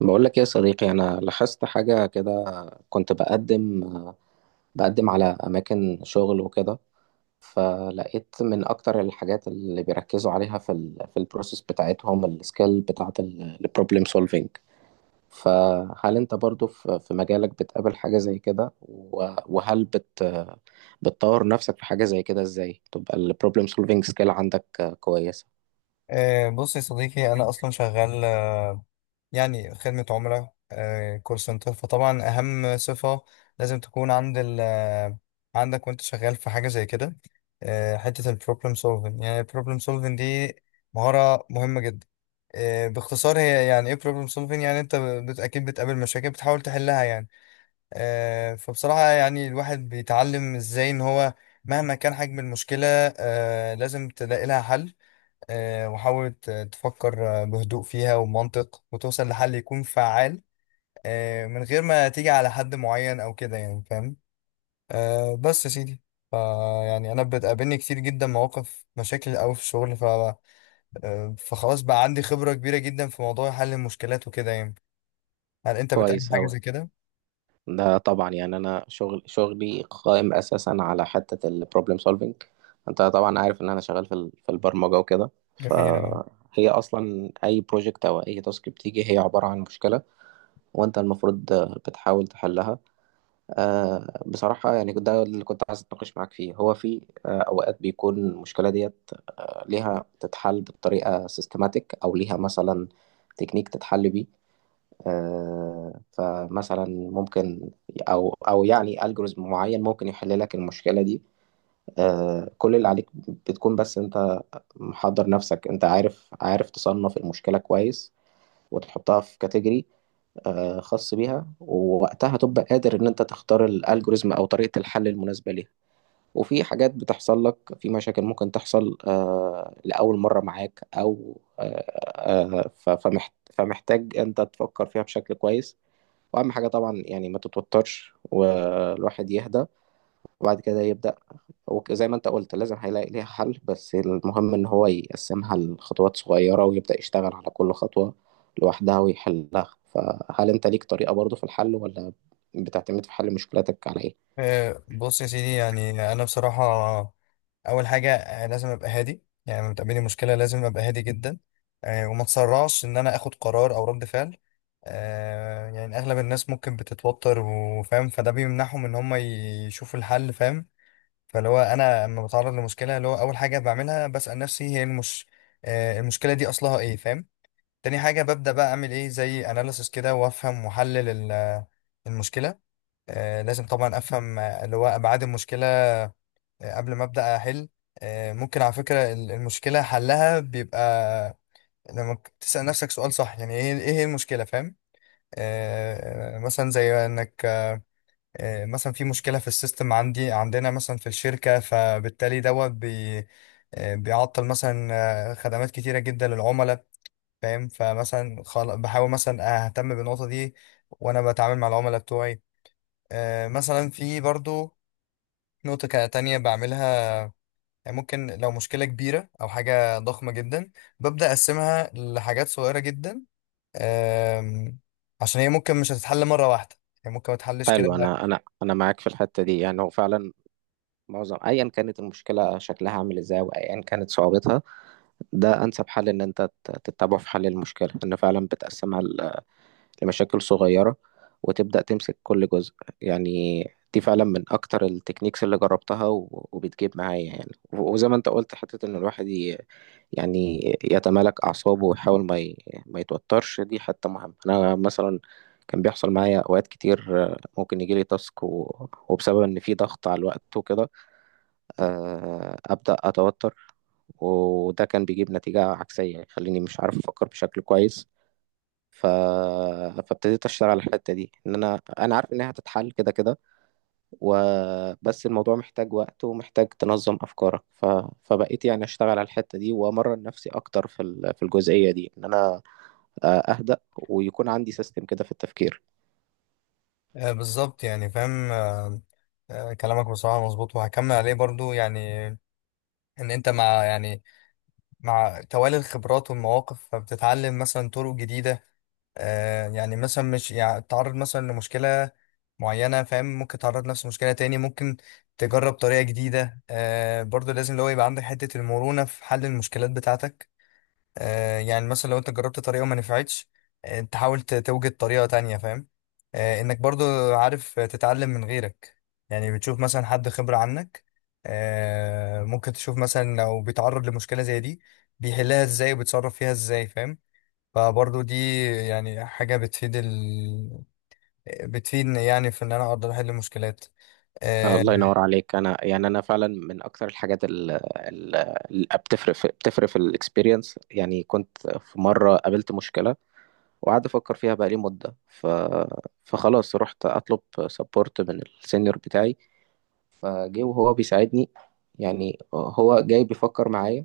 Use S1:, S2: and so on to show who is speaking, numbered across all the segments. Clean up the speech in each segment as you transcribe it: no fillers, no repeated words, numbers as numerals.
S1: بقول لك إيه يا صديقي، انا لاحظت حاجه كده. كنت بقدم على اماكن شغل وكده، فلقيت من اكتر الحاجات اللي بيركزوا عليها في ال في البروسيس بتاعتهم السكيل بتاعه البروبلم سولفينج. فهل انت برضو في مجالك بتقابل حاجه زي كده؟ وهل بتطور نفسك في حاجه زي كده؟ ازاي تبقى البروبلم سولفينج سكيل عندك كويسه؟
S2: آه، بص يا صديقي، أنا أصلا شغال، يعني خدمة عملاء، كول سنتر. فطبعا أهم صفة لازم تكون عند ال آه، عندك وأنت شغال في حاجة زي كده، حتة البروبلم سولفين. يعني البروبلم سولفين دي مهارة مهمة جدا. باختصار، هي يعني إيه بروبلم سولفين؟ يعني أنت أكيد بتقابل مشاكل بتحاول تحلها يعني. فبصراحة يعني الواحد بيتعلم إزاي إن هو مهما كان حجم المشكلة، لازم تلاقي لها حل. وحاول تفكر بهدوء فيها ومنطق، وتوصل لحل يكون فعال، من غير ما تيجي على حد معين او كده، يعني فاهم. بس يا سيدي، ف- يعني انا بتقابلني كتير جدا مواقف، مشاكل قوي في الشغل، ف آه، فخلاص بقى عندي خبرة كبيرة جدا في موضوع حل المشكلات وكده يعني. هل انت بتقابل
S1: كويس
S2: حاجة
S1: أوي.
S2: زي كده؟
S1: ده طبعا يعني انا شغلي قائم اساسا على حته البروبلم سولفينج. انت طبعا عارف ان انا شغال في البرمجه وكده،
S2: جميل.
S1: فهي اصلا اي بروجكت او اي تاسك بتيجي هي عباره عن مشكله، وانت المفروض بتحاول تحلها. بصراحه يعني ده اللي كنت عايز اتناقش معاك فيه. هو في اوقات بيكون المشكله ديت ليها تتحل بطريقه سيستماتيك، او ليها مثلا تكنيك تتحل بيه. فمثلا ممكن او يعني الجوريزم معين ممكن يحل لك المشكله دي. كل اللي عليك بتكون بس انت محضر نفسك، انت عارف تصنف المشكله كويس وتحطها في كاتيجوري خاص بيها، ووقتها تبقى قادر ان انت تختار الالجوريزم او طريقه الحل المناسبه ليها. وفي حاجات بتحصل لك، في مشاكل ممكن تحصل لاول مره معاك او آه، آه، ف- فمحت- فمحتاج انت تفكر فيها بشكل كويس. واهم حاجه طبعا يعني ما تتوترش، والواحد يهدى وبعد كده يبدا. وزي ما انت قلت، لازم هيلاقي ليها حل، بس المهم ان هو يقسمها لخطوات صغيره ويبدا يشتغل على كل خطوه لوحدها ويحلها. فهل انت ليك طريقه برضو في الحل، ولا بتعتمد في حل مشكلتك على ايه؟
S2: آه، بص يا سيدي، يعني انا بصراحه اول حاجه، لازم ابقى هادي. يعني لما تقابلني مشكله لازم ابقى هادي جدا، وما اتسرعش ان انا اخد قرار او رد فعل. يعني اغلب الناس ممكن بتتوتر وفاهم، فده بيمنعهم ان هم يشوفوا الحل، فاهم. فاللي هو انا لما بتعرض لمشكله، اللي هو اول حاجه بعملها بسال نفسي هي المشكله دي اصلها ايه، فاهم. تاني حاجه ببدا بقى اعمل ايه زي اناليسس كده وافهم واحلل المشكله. لازم طبعا افهم، اللي هو ابعاد المشكله، قبل ما ابدا احل. ممكن على فكره المشكله حلها بيبقى لما تسال نفسك سؤال صح. يعني ايه هي المشكله، فاهم. مثلا زي انك، مثلا في مشكله في السيستم عندنا مثلا في الشركه، فبالتالي دوت بي بيعطل مثلا خدمات كتيره جدا للعملاء، فاهم. فمثلا بحاول مثلا اهتم بالنقطه دي وانا بتعامل مع العملاء بتوعي. مثلا في برضو نقطة تانية بعملها. يعني ممكن لو مشكلة كبيرة أو حاجة ضخمة جدا ببدأ أقسمها لحاجات صغيرة جدا، أم، عشان هي ممكن مش هتتحل مرة واحدة، هي ممكن ما تتحلش كده.
S1: حلو. انا معاك في الحته دي، يعني هو فعلا معظم، ايا كانت المشكله شكلها عامل ازاي وايا كانت صعوبتها، ده انسب حل ان انت تتبعه في حل المشكله، ان فعلا بتقسمها لمشاكل صغيرة وتبدأ تمسك كل جزء. يعني دي فعلا من أكتر التكنيكس اللي جربتها وبتجيب معايا. يعني وزي ما أنت قلت، حتة إن الواحد يعني يتمالك أعصابه ويحاول ما يتوترش، دي حتة مهمة. أنا مثلا كان بيحصل معايا أوقات كتير، ممكن يجيلي تاسك وبسبب إن في ضغط على الوقت وكده أبدأ أتوتر، وده كان بيجيب نتيجة عكسية، يخليني مش عارف أفكر بشكل كويس. ف... فابتديت اشتغل على الحته دي، ان انا عارف انها هتتحل كده كده، وبس الموضوع محتاج وقت ومحتاج تنظم افكارك. فبقيت يعني اشتغل على الحته دي وامرن نفسي اكتر في الجزئيه دي، ان انا اهدأ ويكون عندي سيستم كده في التفكير.
S2: أه، بالظبط يعني فاهم. أه، كلامك بصراحة مظبوط، وهكمل عليه برضو يعني. إن أنت، مع توالي الخبرات والمواقف فبتتعلم مثلا طرق جديدة. يعني مثلا مش يعني تعرض مثلا لمشكلة معينة، فاهم، ممكن تعرض نفس المشكلة تاني، ممكن تجرب طريقة جديدة. برضو لازم اللي هو يبقى عندك حتة المرونة في حل المشكلات بتاعتك. يعني مثلا لو انت جربت طريقة وما نفعتش، تحاول توجد طريقة تانية، فاهم. انك برضو عارف تتعلم من غيرك. يعني بتشوف مثلا حد خبرة عنك، ممكن تشوف مثلا لو بيتعرض لمشكلة زي دي بيحلها ازاي وبيتصرف فيها ازاي، فاهم. فبرضه دي يعني حاجة بتفيد بتفيدني، يعني في إن أنا أقدر أحل مشكلات. آه
S1: الله ينور عليك. انا يعني انا فعلا من اكتر الحاجات اللي بتفرق في الاكسبيرينس. يعني كنت في مره قابلت مشكله وقعدت افكر فيها بقالي مده. فخلاص رحت اطلب سبورت من السينيور بتاعي، فجه وهو بيساعدني. يعني هو جاي بيفكر معايا،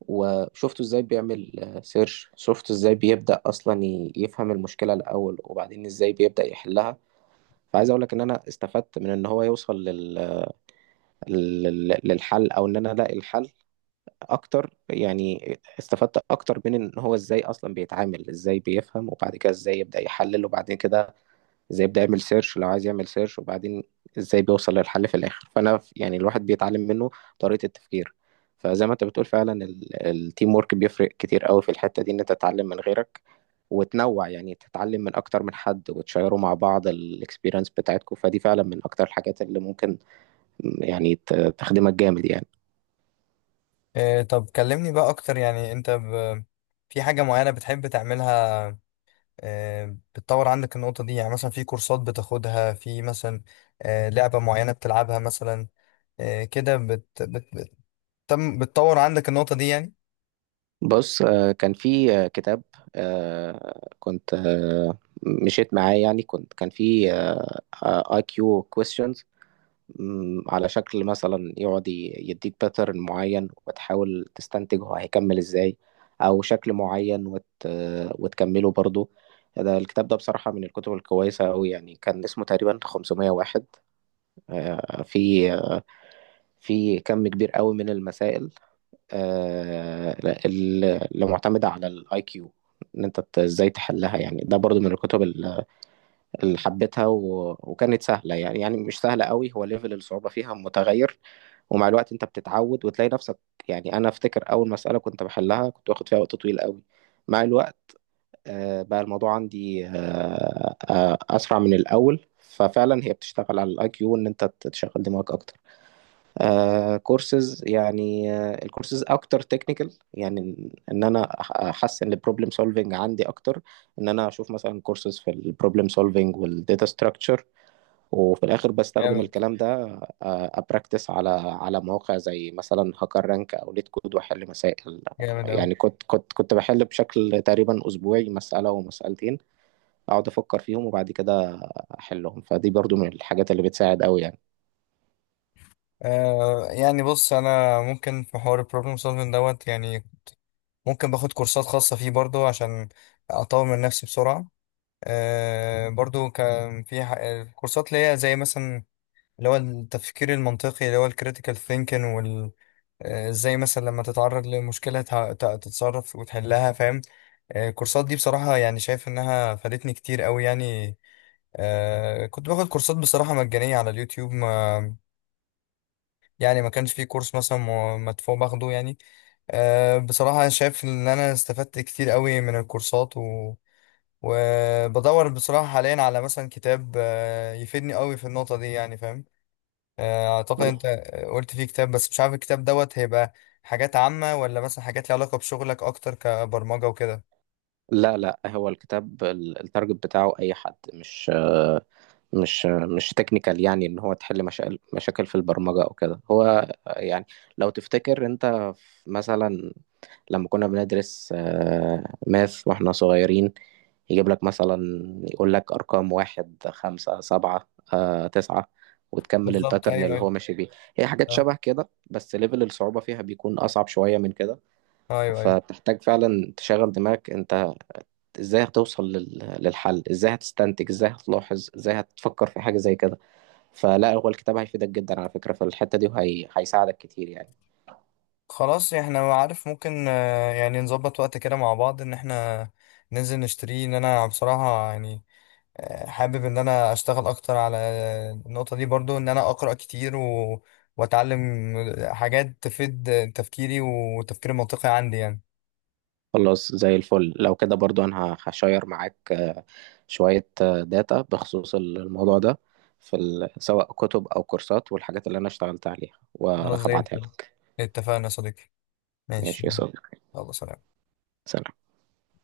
S1: وشفته ازاي بيعمل سيرش، شفته ازاي بيبدأ اصلا يفهم المشكله الاول، وبعدين ازاي بيبدأ يحلها. فعايز اقول لك ان انا استفدت من ان هو يوصل للحل، او ان انا الاقي الحل اكتر. يعني استفدت اكتر من ان هو ازاي اصلا بيتعامل، ازاي بيفهم، وبعد كده ازاي يبدأ يحلل، وبعد كده ازاي يبدأ يعمل سيرش لو عايز يعمل سيرش، وبعدين ازاي بيوصل للحل في الاخر. فانا يعني الواحد بيتعلم منه طريقة التفكير. فزي ما انت بتقول فعلا، التيم ورك بيفرق كتير قوي في الحتة دي، ان انت تتعلم من غيرك وتنوع، يعني تتعلم من اكتر من حد وتشيروا مع بعض الاكسبيرينس بتاعتكم. فدي فعلا من اكتر الحاجات اللي ممكن يعني تخدمك جامد يعني.
S2: طب كلمني بقى أكتر. يعني أنت في حاجة معينة بتحب تعملها؟ بتطور عندك النقطة دي يعني مثلا في كورسات بتاخدها؟ في مثلا لعبة معينة بتلعبها مثلا؟ كده بتطور عندك النقطة دي يعني.
S1: بص، كان في كتاب كنت مشيت معاه. يعني كان في اي كيو كويستشنز، مم، على شكل مثلا يقعد يديك باترن معين وتحاول تستنتج هو هيكمل ازاي، او شكل معين وتكمله برضو. ده الكتاب ده بصراحة من الكتب الكويسة أوي، يعني كان اسمه تقريبا 500 واحد. في كم كبير قوي من المسائل آه، اللي معتمدة على الاي كيو، ان انت ازاي تحلها. يعني ده برضو من اللي حبيتها وكانت سهلة، يعني يعني مش سهلة قوي، هو ليفل الصعوبة فيها متغير. ومع الوقت انت بتتعود وتلاقي نفسك. يعني انا افتكر اول مسألة كنت بحلها كنت واخد فيها وقت طويل قوي، مع الوقت بقى الموضوع عندي اسرع من الاول. ففعلا هي بتشتغل على الاي كيو، ان انت تشغل دماغك اكتر. كورسز يعني، الكورسز اكتر تكنيكال، يعني ان احسن البروبلم سولفنج عندي اكتر، ان انا اشوف مثلا كورسز في البروبلم سولفنج والداتا ستراكشر، وفي الاخر بستخدم
S2: جامد.
S1: الكلام ده. ابراكتس على مواقع زي مثلا هاكر رانك او ليت كود واحل مسائل.
S2: جامد أوي.
S1: يعني كنت بحل بشكل تقريبا اسبوعي مساله ومسالتين، اقعد افكر فيهم وبعد كده احلهم. فدي برضو من الحاجات اللي بتساعد قوي يعني.
S2: يعني بص، أنا ممكن في حوار البروبلم سولفنج دوت يعني، ممكن باخد كورسات خاصة فيه برضو عشان أطور من نفسي بسرعة. برضو كان في كورسات اللي هي زي مثلا اللي هو التفكير المنطقي، اللي هو الكريتيكال ثينكين، وال آه، ازاي مثلا لما تتعرض لمشكلة تتصرف وتحلها، فاهم. الكورسات دي بصراحة يعني شايف إنها فادتني كتير قوي يعني. كنت باخد كورسات بصراحة مجانية على اليوتيوب، ما يعني ما كانش في كورس مثلا مدفوع باخده يعني. بصراحة أنا شايف إن أنا استفدت كتير قوي من الكورسات، وبدور بصراحة حاليا على مثلا كتاب يفيدني قوي في النقطة دي يعني، فاهم. أعتقد أنت قلت فيه كتاب، بس مش عارف الكتاب دوت هيبقى حاجات عامة ولا مثلا حاجات ليها علاقة بشغلك أكتر كبرمجة وكده.
S1: لا لا، هو التارجت بتاعه اي حد، مش مش تكنيكال، يعني ان هو تحل مشاكل، مشاكل في البرمجه او كده. هو يعني لو تفتكر انت مثلا لما كنا بندرس ماث واحنا صغيرين، يجيب لك مثلا، يقول لك أرقام واحد خمسة سبعة تسعة، وتكمل
S2: بالظبط،
S1: الباترن
S2: أيوه،
S1: اللي هو
S2: أيوه.
S1: ماشي بيه. هي حاجات
S2: آه،
S1: شبه كده، بس ليفل الصعوبة فيها بيكون أصعب شوية من كده،
S2: أيوه، أيوه.
S1: فبتحتاج فعلا تشغل دماغك أنت. إزاي هتوصل للحل؟ إزاي هتستنتج؟ إزاي هتلاحظ؟ إزاي هتفكر في حاجة زي كده؟ فلا، هو الكتاب هيفيدك جدا على فكرة في الحتة دي، وهيساعدك كتير يعني.
S2: خلاص، إحنا عارف ممكن، يعني نظبط وقت كده مع بعض، إن إحنا ننزل نشتريه. إن أنا بصراحة يعني حابب ان انا اشتغل اكتر على النقطة دي برضو، ان انا اقرأ كتير واتعلم حاجات تفيد تفكيري والتفكير المنطقي عندي يعني.
S1: خلاص زي الفل. لو كده برضو انا هشير معاك شوية داتا بخصوص الموضوع ده، في سواء كتب او كورسات والحاجات اللي انا اشتغلت عليها،
S2: خلاص، زي
S1: وهبعتها
S2: الفل.
S1: لك.
S2: اتفقنا يا صديقي.
S1: ماشي
S2: ماشي.
S1: يا صديقي.
S2: يلا، سلام.
S1: سلام.